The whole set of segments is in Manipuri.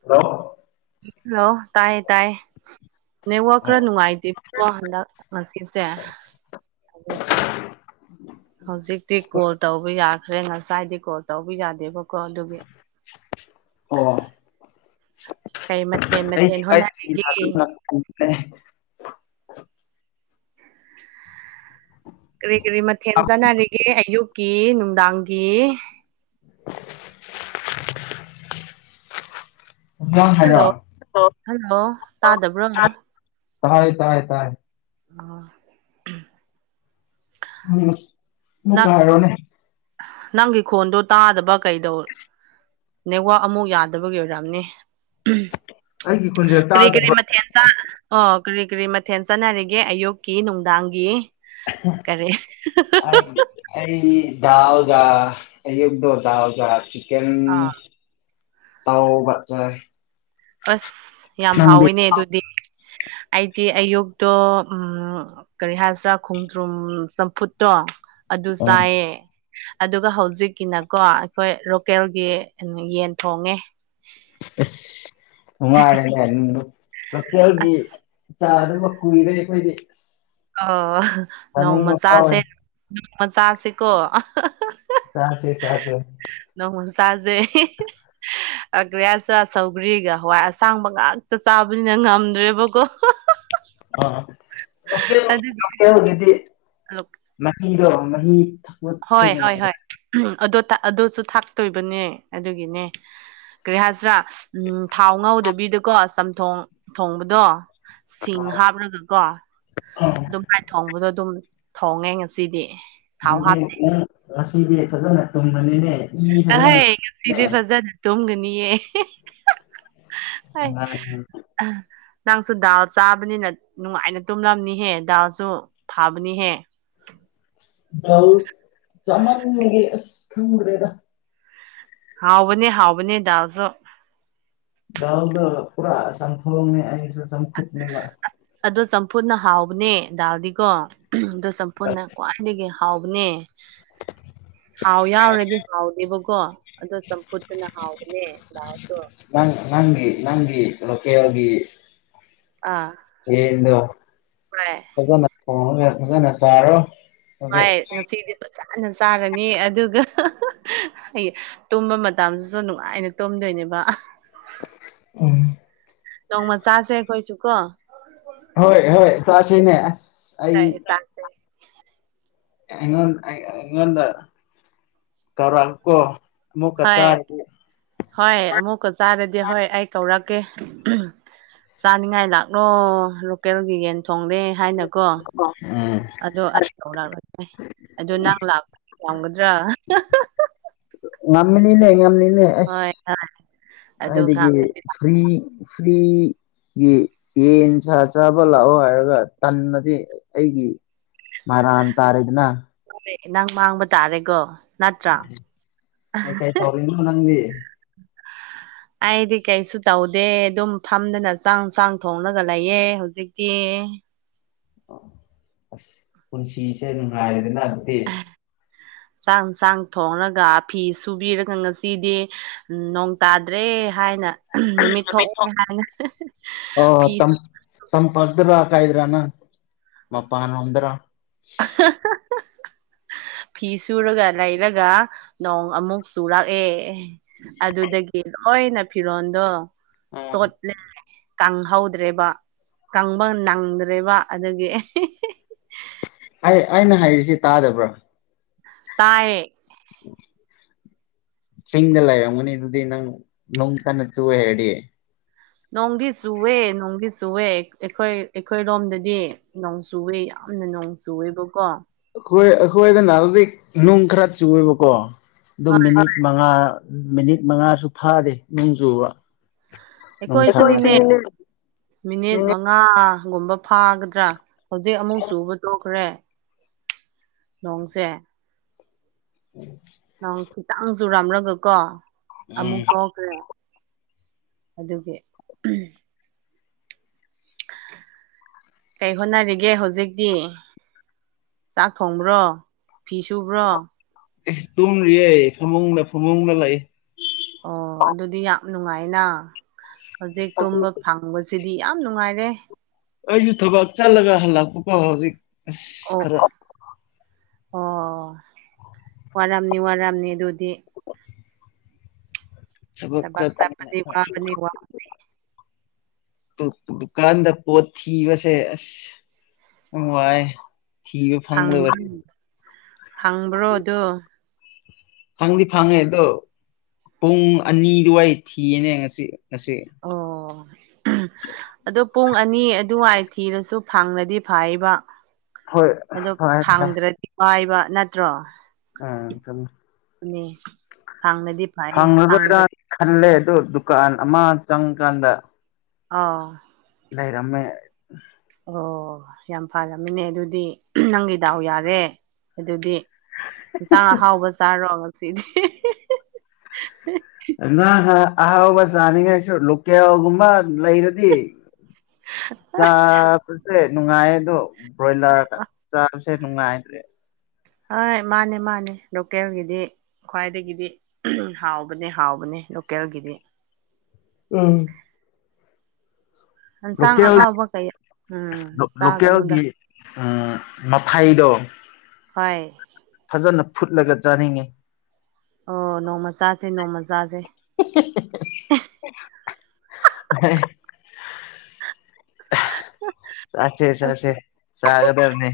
ꯍꯂꯣ ꯍꯂꯣ ꯇꯥꯏ ꯇꯥꯏ ꯅꯦꯠꯋꯥꯛ ꯈꯔ ꯅꯨꯡꯉꯥꯏ ꯇꯦꯀꯣ ꯍꯟꯗꯛ ꯉꯁꯤꯁꯦ꯫ ꯑꯗꯨ ꯍꯧꯖꯤꯛꯇꯤ ꯀꯣꯜ ꯇꯧꯕ ꯌꯥ꯫ ꯍꯔꯦꯟ ꯉꯁꯥꯏꯗꯤ ꯀꯣꯜ ꯇꯧꯕꯤ ꯌꯥꯗꯦꯕꯀꯣ ꯑꯗꯨꯒꯤ꯫ ꯑꯣ ꯀꯩ ꯃꯊꯦꯜ ꯃꯊꯦꯜ ꯍꯣꯠꯅꯔꯤꯒꯦ [unintelligible] ꯀꯔꯤ ꯀꯔꯤ ꯃꯊꯦꯜ ꯆꯥꯟꯅꯔꯤꯒꯦ ꯑꯌꯨꯛꯀꯤ ꯅꯨꯡꯗꯥꯡꯒꯤ꯫ [inaudible] ꯥꯑꯃ ꯍꯜꯂꯣ ꯍꯥꯏꯔꯛꯑꯣ ꯍꯜꯂꯣ ꯇꯥꯗꯕ꯭ꯔꯣ ꯅꯪ ꯇꯥꯏ ꯇꯥꯏ ꯇꯥꯏ꯫ ꯑ꯫ ꯍꯝ ꯃꯨꯛꯀ ꯍꯥꯏꯔꯛ ꯑꯣ ꯅꯦ꯫ ꯅꯪꯒꯤ ꯈꯣꯟꯗꯣ ꯇꯥꯗꯕ ꯀꯩꯗꯧ ꯅꯦꯠꯋꯥꯛ ꯑꯃꯨꯛ ꯌꯥꯗꯕꯒꯤ ꯑꯣꯏꯔꯑꯝꯅꯤ ꯑꯝꯍꯝ꯫ ꯑꯩꯒꯤ ꯈꯨꯟꯖꯦꯜ ꯇꯥꯗꯕ꯭ꯔꯣ꯫ ꯃꯊꯦꯜ ꯆꯥ ꯑꯣ ꯀꯔꯤ ꯀꯔꯤ ꯃꯊꯦꯜ ꯆꯠꯅꯔꯤꯒꯦ ꯑꯌꯨꯛꯀꯤ ꯅꯨꯡꯗꯥꯡꯒꯤ꯫ ꯀꯔꯦ ꯑꯍ-ꯍꯥ-ꯍꯥ꯫ ꯚꯥꯏ ꯑꯩ ꯗꯥꯎ ꯌꯥ ꯑꯩꯌꯨꯛꯇꯣ ꯗꯥꯎ ꯌꯥꯈꯤ꯫ ꯀꯦꯟ ꯑꯥ ꯇꯥꯎꯕꯥꯛ ꯆꯥꯏ꯫ ꯑꯁ ꯌꯥꯝ ꯅꯪꯗꯤ ꯍꯥꯎꯋꯤꯅꯦ ꯑꯗꯨꯗꯤ ꯑꯩꯗꯤ ꯑꯌꯨꯛꯇꯣ ꯎꯝ ꯀꯔꯤ ꯍꯥꯏꯁꯤ꯭ꯔꯥ ꯈꯣꯡꯗ꯭ꯔꯨꯝ ꯆꯝꯐꯨꯠꯇꯣ ꯑꯗꯨ ꯆꯥꯏꯌꯦ꯫ ꯑꯗꯨꯒ ꯍꯧꯖꯤꯛꯀꯤꯅꯀꯣ ꯑꯩꯈꯣꯏ ꯂꯣꯀꯦꯜꯒꯤ ꯌꯦꯟ ꯊꯣꯡꯉꯦ꯫ ꯏꯁ ꯅꯨꯡꯉꯥꯏꯔꯦꯅꯦ ꯅꯪ ꯂꯣꯀꯦꯜꯒꯤ꯫ ꯑꯁ ꯆꯥꯗꯕ ꯀꯨꯏꯔꯦ ꯑꯩꯈꯣꯏꯗꯤ ꯎꯁ꯫ ꯑꯣ ꯅꯣꯡꯃꯆꯥꯁꯦ [unintelligible] ꯅꯣꯡꯃꯆꯥꯁꯤꯀꯣ꯫ ꯆꯥꯁꯦ ꯆꯥꯁꯦ꯫ ꯅꯍꯣ ꯆꯥꯖꯦ--꯫ ꯑꯒ꯭ꯦꯌꯥꯆꯥ ꯁꯧꯒ꯭ꯔꯤꯒ ꯍꯋꯥꯏ ꯑꯁꯥꯡꯕ ꯉꯥꯛꯇ ꯆꯥꯕꯅꯤꯅ ꯉꯝꯗ꯭ꯔꯦꯕꯀꯣ꯫ ꯑ [unintelligible] ꯑꯗꯨꯒꯤ ꯂꯣꯀꯦꯜꯒꯤꯗꯤ ꯃꯍꯤꯗꯣ ꯃꯍꯤ ꯊꯛ ꯍꯣꯏ ꯍꯣꯏ ꯍꯣꯏ ꯎ ꯑꯗꯨ ꯑꯗꯨꯁꯨ ꯊꯥꯛꯇꯣꯏꯕꯅꯦ ꯑꯗꯨꯒꯤꯅꯦ ꯀꯔꯤ ꯍꯥꯏꯁꯔꯥ ꯎꯝ ꯊꯥꯎ ꯉꯧꯗꯕꯤꯗꯀꯣ ꯆꯝꯊꯣꯡ ꯊꯣꯡꯕꯗꯣ ꯁꯤꯡ ꯍꯥꯞꯔꯒꯀꯣ ꯑꯗꯨꯝ꯫ ꯂꯥꯏ ꯊꯣꯡꯕꯗꯣ ꯑꯗꯨꯝ ꯊꯣꯡꯉꯦ ꯉꯁꯤꯗꯤ꯫ ꯊꯥꯎ ꯅꯪꯗꯤ ꯍꯥꯞꯇꯦ ꯎ ꯉꯁꯤꯗꯤ ꯐꯖꯅ ꯇꯨꯝꯕꯅꯤꯅꯦ꯫ ꯏ ꯐꯖꯅ ꯑꯍꯩ ꯉ ꯁꯤꯗꯤ ꯐꯖꯅ ꯇꯝꯒꯅꯤꯌꯦ ꯑꯩ ꯅꯪꯁꯨ ꯗꯥꯜ ꯆꯥꯕꯅꯤꯅ ꯅꯨꯡꯉꯥꯏꯅ ꯇꯨꯝꯂꯝꯅꯤꯍꯦ ꯗꯥꯜꯁꯨ ꯊꯥꯕꯅꯤꯍꯦ ꯕ꯭ꯂ ꯆꯃꯥꯟꯒꯤ ꯑꯁ ꯈꯪꯗꯦꯗ ꯍꯥꯎꯕꯅꯦ ꯍꯥꯎꯕꯅꯦ ꯗꯥꯜꯁꯨ ꯗꯥꯜꯗꯨ ꯄꯨꯔꯥ ꯆꯝꯐꯨꯠꯅꯦꯕ ꯑꯁ ꯑꯗꯣ ꯆꯝꯐꯨꯅ ꯍꯥꯎꯕꯅꯦ ꯗꯥꯜꯗꯤꯀꯣ ꯑꯣ ꯆꯝꯐꯨꯅ ꯈ꯭ꯋꯥꯏꯗꯒꯤ ꯍꯥꯎꯕꯅꯦ [inaudible] ꯊꯥꯎ ꯌꯥꯎꯔꯗꯤ ꯍꯥꯎꯗꯦꯕꯀꯣ ꯑꯗꯣ ꯆꯝꯐꯨꯠꯇꯨꯅ ꯍꯥꯎꯕꯅꯦ ꯂꯥꯎꯗꯣ ꯅꯪ ꯅꯪꯒꯤ ꯅꯪꯒꯤ ꯂꯣꯀꯦꯜꯒꯤ꯫ ꯑꯥ ꯌꯦꯟ ꯗꯣ ꯍꯣꯏ ꯐꯖꯅ ꯊꯣꯡꯉ ꯐꯖꯅ ꯆꯥꯔꯣ ꯑꯗꯨꯗꯤ ꯃꯥꯏ ꯉꯁꯤꯗꯤ ꯐꯖꯅ ꯆꯥꯔꯅꯤ ꯑꯗꯨꯒ ꯇꯨꯝꯕ ꯃꯇꯝꯁꯤꯁꯨ ꯅꯨꯡꯉꯥꯏꯅ ꯇꯨꯝꯗꯣꯏꯅꯦꯕ꯫ ꯑꯪ ꯇꯣꯡꯪ ꯃ ꯆꯥꯁꯦꯈꯣꯏ ꯆꯨ ꯀꯣ ꯍꯣꯏ ꯍꯣꯏ ꯆꯥꯁꯦꯅꯦ ꯑ ꯍꯣꯏ ꯑꯩ ꯆꯥꯁꯦ ꯑꯩꯉꯣꯟ ꯑꯩꯉꯣꯟꯗ ꯀꯧꯔꯥꯛ ꯀꯣ ꯑꯃꯨꯛꯀ ꯍꯣꯏ ꯆꯥꯔ ꯍꯣꯏ ꯑꯃꯨꯛꯀ ꯆꯥꯔꯗꯤ ꯍꯣꯏ ꯑꯩ ꯀꯧꯔꯛꯀꯦ ꯆꯥꯅꯤꯡꯉꯥꯏ ꯂꯥꯛꯂꯣ ꯂꯣꯀꯦꯜꯒꯤ ꯌꯦꯟ ꯊꯣꯡꯡꯂꯦ ꯍꯥꯏꯅ ꯀꯣ ꯎꯝ ꯑꯗꯣ ꯂꯥꯛꯂ ꯑꯗꯨ ꯅꯪ ꯂꯥꯛꯄ ꯌꯥꯝꯒꯗ꯭ꯔꯥ ꯉꯝꯅꯤꯅꯦ ꯉꯅꯤꯅꯦ ꯑꯁ ꯍꯣꯏ ꯍꯣꯏ ꯑꯗꯨꯒ ꯑꯗꯒꯤ ꯐꯔꯤ ꯐꯔꯤ ꯒꯤ ꯌꯦꯟꯁ ꯆꯥꯕ ꯂꯥꯛꯑꯣ ꯍꯥꯏꯔꯒ ꯇꯟꯗꯤ ꯑꯩꯒꯤ ꯃꯥꯔ ꯑ ꯇꯔꯦꯗꯅ ꯅꯪ ꯃꯥꯡꯕ ꯇꯥꯔꯦꯀꯣ ꯅꯠꯇ꯭ꯔꯥ ꯀꯩ ꯀꯩ ꯇꯧꯔꯤꯅꯣ ꯅꯪꯗꯤ ꯑꯩꯗꯤ ꯀꯩꯁꯨ ꯇꯧꯗꯦ ꯑꯗꯨꯝ ꯐꯝꯗꯅ ꯆꯥꯡ ꯆꯥꯡ ꯊꯣꯡꯡꯂꯒ ꯂꯩꯌꯦꯦ ꯍꯧꯖꯤꯛꯇꯤ ꯑꯣ ꯑꯁ ꯄꯨꯟꯁꯤꯁꯦ ꯅꯨꯡꯉꯥꯏꯔꯦꯗꯅ ꯑꯗꯨꯗꯤ ꯆꯥꯛ ꯆꯥꯡ ꯊꯣꯡꯉꯒ ꯐꯤ ꯁꯨꯕꯤꯔꯒ ꯉꯁꯤꯗꯤ ꯅꯣꯡ ꯇꯥꯗ꯭ꯔꯦ ꯍꯥꯏꯅ ꯅꯨꯃꯤꯠ ꯊꯣꯛꯑꯦ ꯍꯥꯏꯅ ꯐꯤ ꯁꯝ ꯄꯛꯗ꯭ꯔ ꯍꯥꯀꯗ꯭ꯔꯅ ꯃꯄꯅꯗ꯭ꯔ [inaudible] ꯐꯤ ꯁꯨꯔꯒ ꯂꯩꯔꯒ ꯅꯣꯡ ꯑꯃꯨꯛ ꯆꯨꯔꯛꯑꯦ ꯑꯗꯨꯗꯒꯤ ꯂꯣꯏꯅ ꯐꯤꯔꯣꯟꯜꯗꯣ ꯑꯥ ꯆꯣꯠꯂꯦ ꯀꯪꯍꯧꯗ꯭ꯔꯦꯕ ꯀꯪꯕ ꯅꯪꯗ꯭ꯔꯦꯕ ꯑꯗꯒꯤ ꯑꯩꯅ ꯍꯥꯏꯔꯤꯁꯤ ꯇꯥꯗꯕ꯭ꯔꯥ ꯇꯥꯏꯌꯦ [inaudible] ꯆꯤꯡꯗ ꯂꯩ ꯌ ꯃꯅꯤ ꯑꯗꯨꯗꯨꯗꯤ ꯅꯪ ꯅꯣꯡ ꯀꯅ ꯆꯨ ꯍꯦ ꯅꯣꯡꯗꯤ ꯆꯨꯋꯦ ꯅꯣꯡꯗꯤ ꯆꯨꯋꯦ ꯑꯩꯈꯣꯏ ꯑꯩꯈꯣꯏꯔꯣꯝꯗꯗꯤ ꯅꯣꯡ ꯆꯨꯏꯦ ꯌꯥꯝꯅ ꯅꯣꯡ ꯆꯨ ꯆꯣꯏꯕ ꯀꯣ ꯑꯩꯈꯣꯏ ꯑꯩꯈꯣꯏꯗꯅ ꯍꯧꯖꯤꯛ ꯅꯨꯡ ꯈꯔ ꯆꯨꯑꯦꯕꯀꯣ ꯑꯗꯨꯝ ꯍꯣꯏ ꯃꯤꯅꯤꯠ ꯃꯉꯥ ꯃꯤꯅꯤꯠ ꯃꯉꯥꯁꯨ ꯐꯥꯗꯦ ꯅꯣꯡ ꯆꯨꯕ ꯁꯨ ꯑꯩꯈꯣꯏꯁꯨꯅꯤꯅꯦ ꯉꯥꯒꯨꯝꯕ ꯐꯥꯒꯗ꯭ꯔꯥ ꯍꯧꯖꯤꯛ ꯑꯃꯨꯛ ꯆꯨꯕ ꯇꯣꯛꯈ꯭ꯔꯦ ꯅꯣꯡꯁꯦ ꯎꯝ ꯅꯪ ꯈꯤꯇꯪꯁꯨ ꯔꯥꯝꯂꯒꯀꯣ ꯎꯝ ꯑꯃꯨꯛꯇꯣ [unintelligible] ꯑꯗꯨꯒꯤ [unintelligible] ꯀꯩ ꯍꯣꯠꯅꯔꯤꯒꯦ ꯍꯧꯖꯤꯛꯇꯤ ꯆꯥꯛ ꯊꯣꯡꯕ꯭ꯔꯣ ꯐꯤ ꯁꯨꯕ꯭ꯔꯣ ꯑꯦ ꯇꯨꯝꯔꯤꯌꯦ ꯐꯃꯨꯡꯗ ꯐꯃꯨꯡꯗ ꯂꯩ ꯑꯣ ꯑꯗꯨꯗꯤ ꯌꯥꯝ ꯅꯨꯡꯉꯥꯏꯅ ꯍꯧꯖꯤꯛ ꯇꯨꯝꯕ ꯐ ꯍꯪꯕꯁꯤꯗꯤ ꯌꯥꯝ ꯅꯨꯡꯉꯥꯏꯔꯦ ꯑꯩꯁꯨ ꯊꯕꯛ ꯆꯠꯂꯒ ꯍꯜꯂꯛꯄꯀꯣ ꯍꯧꯖꯤꯛ ꯑꯁ ꯑꯣ ꯈꯔ ꯑꯣ ꯋꯥꯔꯥꯝꯅꯤ ꯋꯥꯔꯥꯝꯅꯤ ꯑꯗꯨꯗꯤ ꯁꯛ ꯊꯕꯛ ꯆꯅꯤ ꯆꯠꯄꯗꯤ ꯋꯥꯕꯅꯤ ꯋꯥꯕꯅꯤ ꯗꯨꯀꯥꯟꯗ ꯄꯣꯠ ꯊꯕꯁꯦ ꯑꯁ ꯑꯣ ꯋꯥꯥꯏ ꯊꯤꯕ ꯐꯪꯗꯕ ꯐꯪꯕ꯭ꯔꯣꯗꯣ ꯐꯪꯗꯤ ꯐꯪꯉꯦ ꯑꯗꯣ ꯄꯨꯡ ꯑꯅꯤꯗꯨꯋꯥꯏ ꯊꯤꯌꯦꯅꯦ ꯉꯁꯤ ꯉꯁꯤ ꯑꯣ ꯑꯗꯣ ꯄꯨꯡ ꯑꯅꯤ ꯑꯗꯨꯋꯥꯏ ꯊꯤꯔꯁꯨ ꯐꯪꯂꯗꯤ ꯐꯥꯏꯕ ꯍꯣꯏ ꯑꯗꯣ ꯍꯣꯏ ꯍꯣꯏ ꯐꯪꯗ꯭ꯔꯗꯤ ꯋꯥꯏꯕ ꯅꯠꯇ꯭ꯔꯣ ꯑ ꯆꯝ ꯅꯦ ꯍꯥꯡꯔꯗꯤ ꯐꯔꯦ ꯐꯪꯂꯔꯣꯏꯔꯥ ꯍꯥꯡꯗ꯭ꯔ ꯈꯜꯂꯦ ꯑꯗꯨ ꯗꯨꯀꯥꯟ ꯑꯃ ꯆꯪꯀꯥꯟꯗ ꯑꯣ ꯂꯩꯔꯝꯃꯦ ꯑꯣ ꯌꯥꯝ ꯐꯔꯃꯤꯅꯦ ꯑꯗꯨꯗꯤ ꯅꯪꯒꯤ ꯗꯥꯎ ꯌꯥꯔꯦ ꯑꯗꯨꯗꯤ ꯌꯦꯟꯁꯥꯡ ꯑꯍꯥꯎꯕ ꯆꯥꯔꯣ ꯉꯁꯤꯗꯤ [unintelligible] ꯑꯍꯥꯎꯕ ꯆꯅꯤꯡꯉꯥꯏꯁꯨ ꯂꯣꯀꯦꯜꯒꯨꯝꯕ ꯂꯩꯔꯗꯤ ꯑ [unintelligible] ꯍꯣꯏ ꯅꯨꯡꯉꯥꯏꯌꯦ ꯑꯗꯣ ꯕ꯭ꯔꯣꯏꯂꯔ ꯆꯥꯕꯁꯦ ꯅꯨꯡꯉꯥꯏꯇ꯭ꯔꯦ ꯍꯣꯏ ꯃꯥꯅꯦ ꯃꯥꯅꯦ ꯂꯣꯀꯦꯜꯒꯤꯗꯤ ꯈ꯭ꯋꯥꯏꯗꯒꯤꯗꯤ ꯍꯥꯎꯕꯅꯦ ꯍꯥꯎꯕꯅꯦ ꯂꯣꯀꯦꯜꯒꯤꯗꯤ ꯎꯝ ꯍꯟꯁꯥꯡ ꯂꯣꯀꯦꯜ ꯑꯍꯥꯎꯕ ꯀꯌꯥ ꯎꯝ ꯆꯥꯒꯅꯨꯗ ꯃꯊꯥꯏꯗꯣ ꯍꯣꯏ ꯐꯖꯅ ꯐꯨꯠꯂꯒ ꯆꯥꯅꯤꯡꯉꯤ ꯑꯣ ꯅꯣꯡꯃ ꯆꯥꯁꯦ ꯅꯣꯡꯃ ꯆꯥꯁꯦ [unintelligible] ꯆꯥꯁꯦ ꯆꯥꯁꯦ ꯑꯁ ꯆꯒꯗꯕꯅꯦ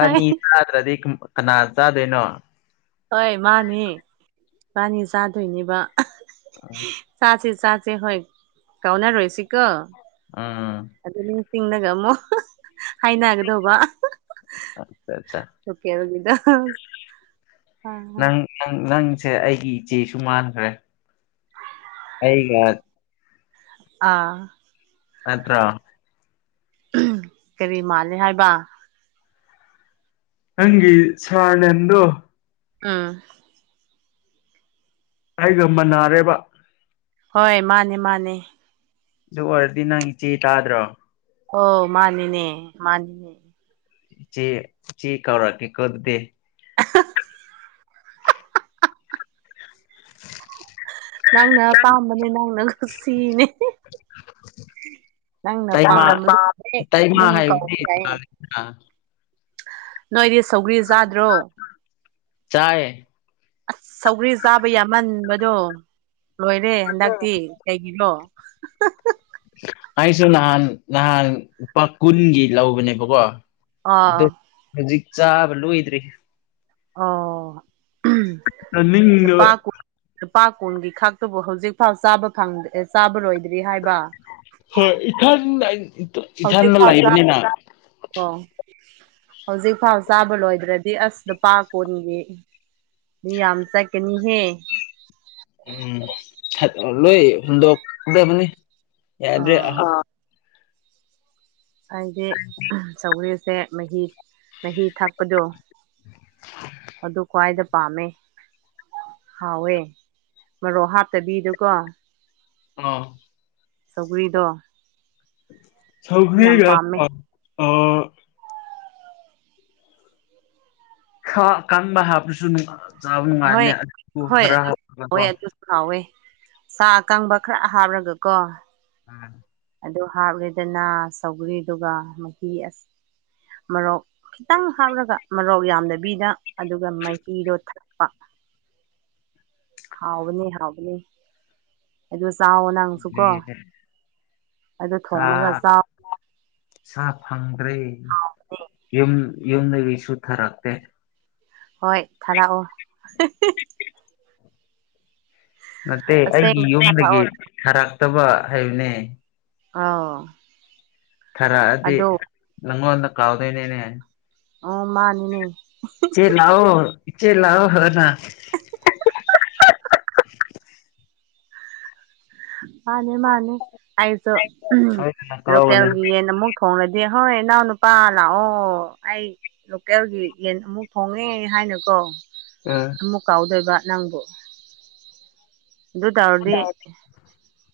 ꯍꯣꯏ ꯆꯥꯗ꯭ꯔꯗꯤ ꯀꯅꯥ ꯆꯥꯗꯣꯏꯅꯣ ꯍꯣꯏ ꯃꯥꯅꯤ ꯏꯕꯥꯅꯤ ꯆꯥꯗꯣꯏꯅꯦꯕ [unintelligible] ꯆꯥꯁꯦ ꯆꯥꯁꯦ ꯍꯣꯏ ꯀꯥꯎꯅꯔꯣꯏꯁꯤꯀꯣ ꯑꯥ ꯑꯗꯨ ꯅꯤꯡꯁꯤꯡꯅꯒ ꯑꯃꯨꯛ [unintelligible] ꯍꯥꯏꯅꯒꯗꯧꯕ ꯑꯠꯆꯥ ꯑꯠꯆꯥ [unintelligible] ꯑꯣꯀꯦ [unintelligible] ꯅꯪ ꯅꯪ ꯅꯪꯁꯦ ꯑꯩꯒꯤ ꯏꯆꯦꯁꯨ ꯃꯥꯟꯈ꯭ꯔꯦ ꯑꯩꯒ ꯑꯥ ꯑꯠꯇ꯭ꯔꯣ [unintelligible] ꯀꯔꯤ ꯃꯥꯜꯂꯦ ꯍꯥꯏꯕ ꯅꯪꯒꯤ ꯁꯥꯔꯅꯦꯟꯗꯨ ꯎꯝ ꯑꯩꯒ ꯃꯅꯥꯔꯦꯕ ꯍꯣꯏ ꯃꯥꯅꯦ ꯃꯥꯅꯦ ꯑꯗꯨ ꯑꯣꯏꯔꯗꯤ ꯅꯪ ꯏꯆꯦ ꯇꯥꯗ꯭ꯔꯣ ꯑꯣ ꯃꯥꯅꯤꯅꯦ ꯃꯥꯅꯤꯅꯦ ꯆꯦ ꯆꯦ ꯀꯧꯔꯛꯀꯦ ꯀꯣꯗꯗꯦ [inaudible] ꯅꯪꯅ ꯄꯥꯝꯕꯅꯦ ꯅꯪꯅꯁꯤꯅꯦ ꯇꯃ ꯄꯥꯝꯕꯗꯣ ꯍꯦꯛ ꯇꯥꯏꯃ ꯑꯗꯨꯝ ꯀꯧꯕ ꯌꯥꯏꯌꯦ ꯍꯥꯏꯕꯗꯤ ꯅꯣꯏꯗꯤ ꯁꯧꯒ꯭ꯔꯤ ꯆꯥꯗ꯭ꯔꯣ ꯆꯥꯏ ꯑꯁ ꯁꯧꯒ꯭ꯔꯤ ꯆꯥꯕ ꯌꯥꯃꯟꯕꯗꯣ ꯂꯣꯏꯔꯦ ꯍꯟꯗꯛꯇꯤ ꯀꯩꯒꯤꯔꯣ ꯑꯩꯁꯨ ꯅꯍꯥꯟ ꯅꯍꯥꯟ ꯂꯨꯄꯥ ꯀꯨꯟꯒꯤ ꯂꯧꯕꯅꯦꯕꯀꯣ ꯑꯗꯨ ꯑꯣ ꯍꯧꯖꯤꯛ ꯆꯥꯕ ꯂꯣꯏꯗ꯭ꯔꯤ ꯑꯣ [unintelligible] ꯆꯥꯅꯤꯡꯗꯕ ꯂꯨꯄꯥ ꯀꯨꯟ ꯂꯨꯄꯥ ꯀꯨꯟꯒꯤ ꯈꯛꯇꯕꯨ ꯍꯧꯖꯤꯛ ꯐꯥꯎ ꯆꯥꯕ ꯐꯪ ꯑꯦ ꯆꯥꯕ ꯂꯣꯏꯗ꯭ꯔꯤ ꯍꯥꯏꯕ ꯍꯦ ꯏꯊꯟꯗ ꯑꯩꯅ [unintelligible] ꯍꯧꯖꯤꯛ ꯐꯥꯎ ꯆ [unintelligible] ꯍꯧꯖꯤꯛꯐꯥꯎ ꯆꯥꯕ ꯂꯣꯏꯗ꯭ꯔꯗꯤ ꯑꯁ ꯂꯨꯄꯥ ꯀꯨꯟꯒꯤ ꯃꯤ ꯌꯥꯝ ꯆꯠꯀꯅꯤꯍꯦ ꯎꯝ ꯂꯣꯏ ꯍꯨꯟꯗꯣꯛꯇꯕꯅꯤ ꯌꯥꯗ꯭ꯔꯦ ꯑꯥ ꯍꯥꯏꯗꯤ ꯆꯧꯒꯔꯤꯁꯦ ꯃꯍꯤ ꯃꯍꯤ ꯊꯥꯛꯄꯗꯣ ꯑꯗꯨ ꯈ꯭ꯋꯥꯏꯗ ꯄꯥꯝꯃꯦ ꯍꯥꯎꯋꯦ ꯃꯔꯣꯛ ꯍꯥꯞꯠꯇꯕꯤꯗꯨꯀꯣ ꯑ ꯁꯒꯔꯤꯗ ꯁꯧꯒꯒ ꯄꯥꯝꯃꯦ ꯑ ꯀꯟꯕ ꯍꯥꯞꯄꯁꯨ ꯆꯥꯕ ꯍꯣꯏ ꯅꯨꯡꯉꯥꯏꯔꯅꯦ ꯑꯗꯨꯕꯨ ꯍꯣꯏ ꯈꯔ ꯑꯗꯨꯁꯨ ꯍꯥꯞꯣ ꯍꯥꯎꯋꯦ ꯑꯗꯨꯁꯨ ꯍꯥꯎꯋꯦ ꯆ ꯑꯀꯪꯕ ꯈꯔ ꯍꯥꯞꯔꯒ ꯀꯣ ꯎꯝ ꯑꯗꯨ ꯍꯥꯞꯂꯦꯗꯅ ꯁꯧꯒ꯭ꯔꯤꯗꯨꯒ ꯃꯍꯤ ꯃꯣꯔꯣꯛ ꯈꯤꯇꯪ ꯍꯥꯞꯂꯒ ꯃꯣꯔꯣꯛ ꯌꯥꯝꯗꯕꯤꯗ ꯑꯗꯨꯒ ꯃꯥꯏꯊꯤꯗꯣ ꯍꯥꯎꯕꯅꯤ ꯍꯥꯎꯕꯅꯤ ꯑꯗꯨꯣ ꯆꯥꯎꯋ ꯅꯪꯁꯨꯀꯣ ꯑꯩꯗꯣ ꯁꯥ ꯊꯣꯡꯉꯒ ꯆꯥꯎ ꯁꯥ ꯐꯪꯗ꯭ꯔꯦ ꯌꯨꯝ ꯌꯨꯝꯗꯒꯤ ꯁꯨꯊꯔꯛꯇꯦ ꯍꯣꯏ ꯊꯥꯔꯛꯑꯣ ꯅꯠꯇꯦ ꯑꯁꯦꯡ ꯑꯩꯒꯤ ꯊꯥꯔꯛꯑꯣ ꯌꯨꯝꯗꯒꯤ ꯊꯔꯛꯇꯕ ꯍꯥꯏꯕꯅꯦ ꯑꯥꯎ ꯈꯔꯛꯑꯗꯤ ꯅꯪꯉꯣꯟꯗ ꯀꯥꯎꯗꯣꯏꯅꯦꯅꯦ ꯑꯣ ꯃꯥꯅꯤꯅꯦ ꯆ ꯆꯩ ꯂꯑꯣ ꯏꯆ ꯆꯩ ꯂꯑꯣ ꯍꯅ ꯃꯥꯅꯦ ꯃꯥꯅꯦ ꯑꯩꯁꯨꯣ ꯁꯣꯏꯗꯅ ꯀꯧꯒꯅꯤ ꯂꯣꯀꯦꯜꯦꯜꯒꯤ ꯌꯦ ꯅꯨꯛ ꯊꯣꯡꯡꯂꯗꯤ ꯍꯣꯏ ꯏꯅꯥꯎ ꯅꯨꯄꯥ ꯂꯥꯛꯑꯣ ꯑꯩ ꯂꯣꯀꯦꯜꯒꯤ ꯌꯦꯟ ꯑꯃꯨꯛ ꯐꯣꯡꯉꯦ ꯍꯥꯏꯅꯀꯣ ꯑ ꯑꯃꯨꯛ ꯀꯥꯎꯗꯣꯏꯕ ꯅꯪꯕꯨ ꯑꯗꯨ ꯇꯧꯔꯗꯤ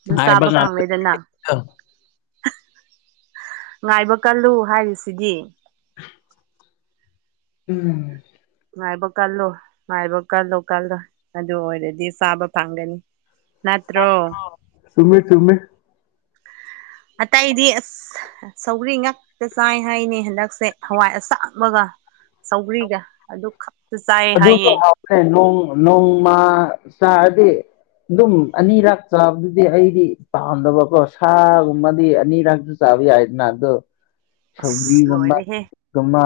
ꯑꯗꯨ ꯆꯥꯕ ꯐꯪꯂꯦꯗꯅ ꯍꯪ ꯉꯥꯏꯕ ꯀꯜꯂꯨ ꯍꯥꯏꯔꯤꯁꯤꯗꯤ ꯎꯝ ꯉꯥꯏꯕ ꯀꯜꯂꯣ ꯉꯥꯏꯕ ꯀꯜꯂꯣ ꯀꯜꯂꯣ ꯑꯗꯨ ꯑꯣꯏꯔꯗꯤ ꯆꯥꯕ ꯐꯪꯒꯅꯤ ꯁꯃꯤꯃꯦ ꯆꯨꯝꯃꯤꯃꯦꯃꯤ ꯑꯇꯩ ꯏꯗꯤ ꯑꯁ ꯁꯧꯒ꯭ꯔꯤ ꯉꯥꯛꯛꯇ ꯆꯥꯏ ꯍꯥꯏꯅꯦ ꯍꯟꯗꯛꯁꯦ ꯍꯋꯥꯏ ꯑꯁꯥꯃꯒ ꯁꯧꯒ꯭ꯔꯤꯒ ꯗꯣꯛ ꯑꯗꯨꯖꯤꯁꯨꯦ ꯂꯣꯡ ꯂꯣꯡ ꯃꯥ ꯁꯥꯗꯤ ꯑꯗꯨꯝ ꯑꯅꯤꯔꯥꯛ ꯆꯥꯕꯗꯨꯗꯤ ꯑꯩꯗꯤ ꯄꯥꯝꯗꯕꯀꯣ ꯁꯥꯒꯨꯝꯕꯗꯤ ꯑꯅꯤꯔꯛꯁꯨ ꯕꯤ ꯍꯥꯏꯥꯏꯗꯅ ꯑ ꯑꯗꯨ ꯑꯁ ꯂꯣꯏꯔꯦꯍꯦ ꯒꯨꯝꯕ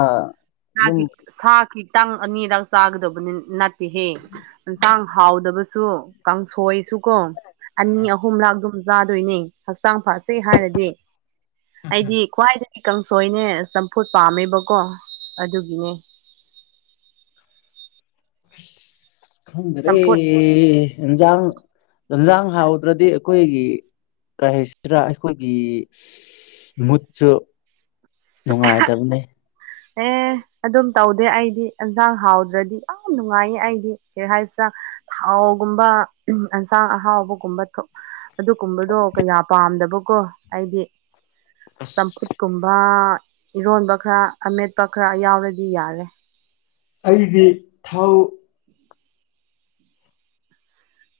ꯑꯗꯨꯝ ꯁꯥꯒꯤꯈꯤ ꯇꯥꯡ ꯑꯅꯤꯗ ꯆꯥꯒꯗꯕꯅꯤ ꯅꯠꯇꯦꯍꯦ ꯌꯦꯟꯁꯥꯡ ꯍꯥꯎꯗꯕꯁꯨ ꯀꯥꯡꯁꯣꯏꯁꯨꯀꯣ ꯑꯅꯤ ꯑꯍꯨꯝ ꯂꯥꯛ ꯑꯗꯨꯝ ꯆꯥꯗꯣꯏꯅꯦ ꯍꯛꯆꯥꯡ ꯐꯁꯦ ꯍꯥꯏꯔꯗꯤ ꯑꯩꯗꯤ ꯈ꯭ꯋꯥꯏꯗꯒꯤꯗꯒꯤ ꯀꯥꯡꯁꯣꯏꯅꯦ ꯆꯝꯐꯨꯠ ꯄꯥꯝꯃꯦꯕꯀꯣ ꯑꯗꯨꯒꯤꯅꯦ ꯈꯪꯗ ꯔꯦ ꯆꯝꯐꯨꯠ ꯏꯟꯖꯥꯡ ꯏꯟꯖꯥꯡ ꯍꯥꯎꯗ꯭ꯔꯗꯤ ꯑꯩꯈꯣꯏꯒꯤ ꯀꯩꯁꯤꯔꯥ ꯑꯩꯈꯣꯏꯒꯤ ꯃꯨꯠꯁꯨ ꯅꯨꯡꯉꯥꯏꯇꯕꯅꯦ ꯑꯦ ꯑꯗꯨꯝ ꯇꯧꯗꯦ ꯑꯩꯗꯤ ꯏꯟꯁꯥꯡ ꯍꯥꯎꯗ꯭ꯔꯗꯤ ꯌꯥꯝ ꯅꯨꯡꯉꯥꯏꯌꯦ ꯑꯩꯗꯤ ꯀꯩ ꯍꯥꯏꯁ ꯊꯥꯎꯒꯨꯝꯕ ꯑꯦꯟꯁꯥꯡ ꯑꯍꯥꯎꯕꯒꯨꯝꯕ ꯊꯣꯛ ꯑꯗꯨꯒꯨꯝꯕꯗꯣ ꯀꯌꯥ ꯄꯥꯝꯗꯕꯀꯣ ꯑꯩꯗꯤ ꯆꯝꯐꯨꯠ ꯑꯁ ꯀꯨꯝꯕ ꯏꯔꯣꯟꯕ ꯈꯔ ꯑꯃꯦꯠꯄ ꯈꯔ ꯌꯥꯎꯔꯗꯤ ꯌꯥꯔꯦ ꯑꯩꯗꯤ ꯊꯥꯎ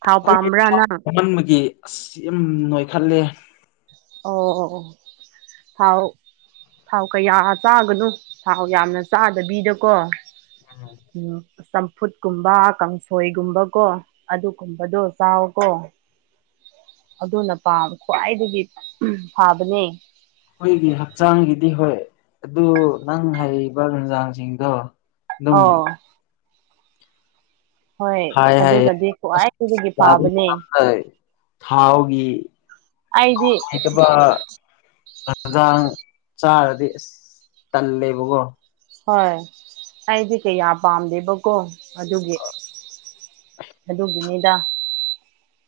ꯊꯥꯎ ꯄꯥꯝꯕ꯭ꯔꯥ ꯅꯪ ꯑꯩꯈꯣꯏꯃꯟꯕꯒꯤ ꯑꯁ ꯌꯥꯝ ꯅꯣꯏꯈꯠꯂꯦ ꯑꯣ ꯊꯥꯎ ꯊꯥꯎ ꯀꯌꯥ ꯆꯥꯒꯅꯣ ꯊꯥꯎ ꯌꯥꯝꯅ ꯆꯥꯗꯕꯤꯗꯀꯣ ꯎꯝ ꯆꯝꯐꯨꯠꯀꯨꯝꯕ ꯀꯥꯡꯁꯣꯏꯒꯨꯝꯕꯀꯣ ꯑꯗꯨꯒꯨꯝꯕꯗꯣ ꯆꯥꯎꯀꯣ ꯑꯗꯨꯅ ꯄꯥ ꯈ꯭ꯋꯥꯏꯗꯒꯤ ꯄꯥꯕꯅꯦ ꯑꯩꯈꯣꯏꯒꯤ ꯍꯛꯆꯥꯡꯒꯤꯗꯤ ꯍꯣꯏ ꯑꯗꯨ ꯅꯪ ꯍꯥꯏꯔꯤꯕ ꯟꯖꯥꯡꯁꯤꯡꯗꯣ ꯑꯣ ꯍꯣꯏ ꯍꯥꯏ ꯍꯥꯏꯌꯦ ꯑꯗꯨꯅꯗꯤ ꯈ꯭ꯋꯥꯏ ꯑꯁ ꯍꯗꯒꯤ ꯐꯥꯕꯅꯦ ꯆꯥꯕ ꯊꯥꯎꯒꯤ ꯑꯩꯗꯤ ꯍꯖꯥꯡ ꯆꯥꯔꯗꯤ ꯑꯁ ꯇꯜꯂꯦꯕꯀꯣ ꯍꯣꯏ ꯑꯩꯗꯤ ꯀꯌꯥ ꯄꯥꯝꯗꯦꯕꯀꯣ ꯑꯗꯨꯒꯤ ꯑꯗꯨꯒꯤꯅꯤꯗ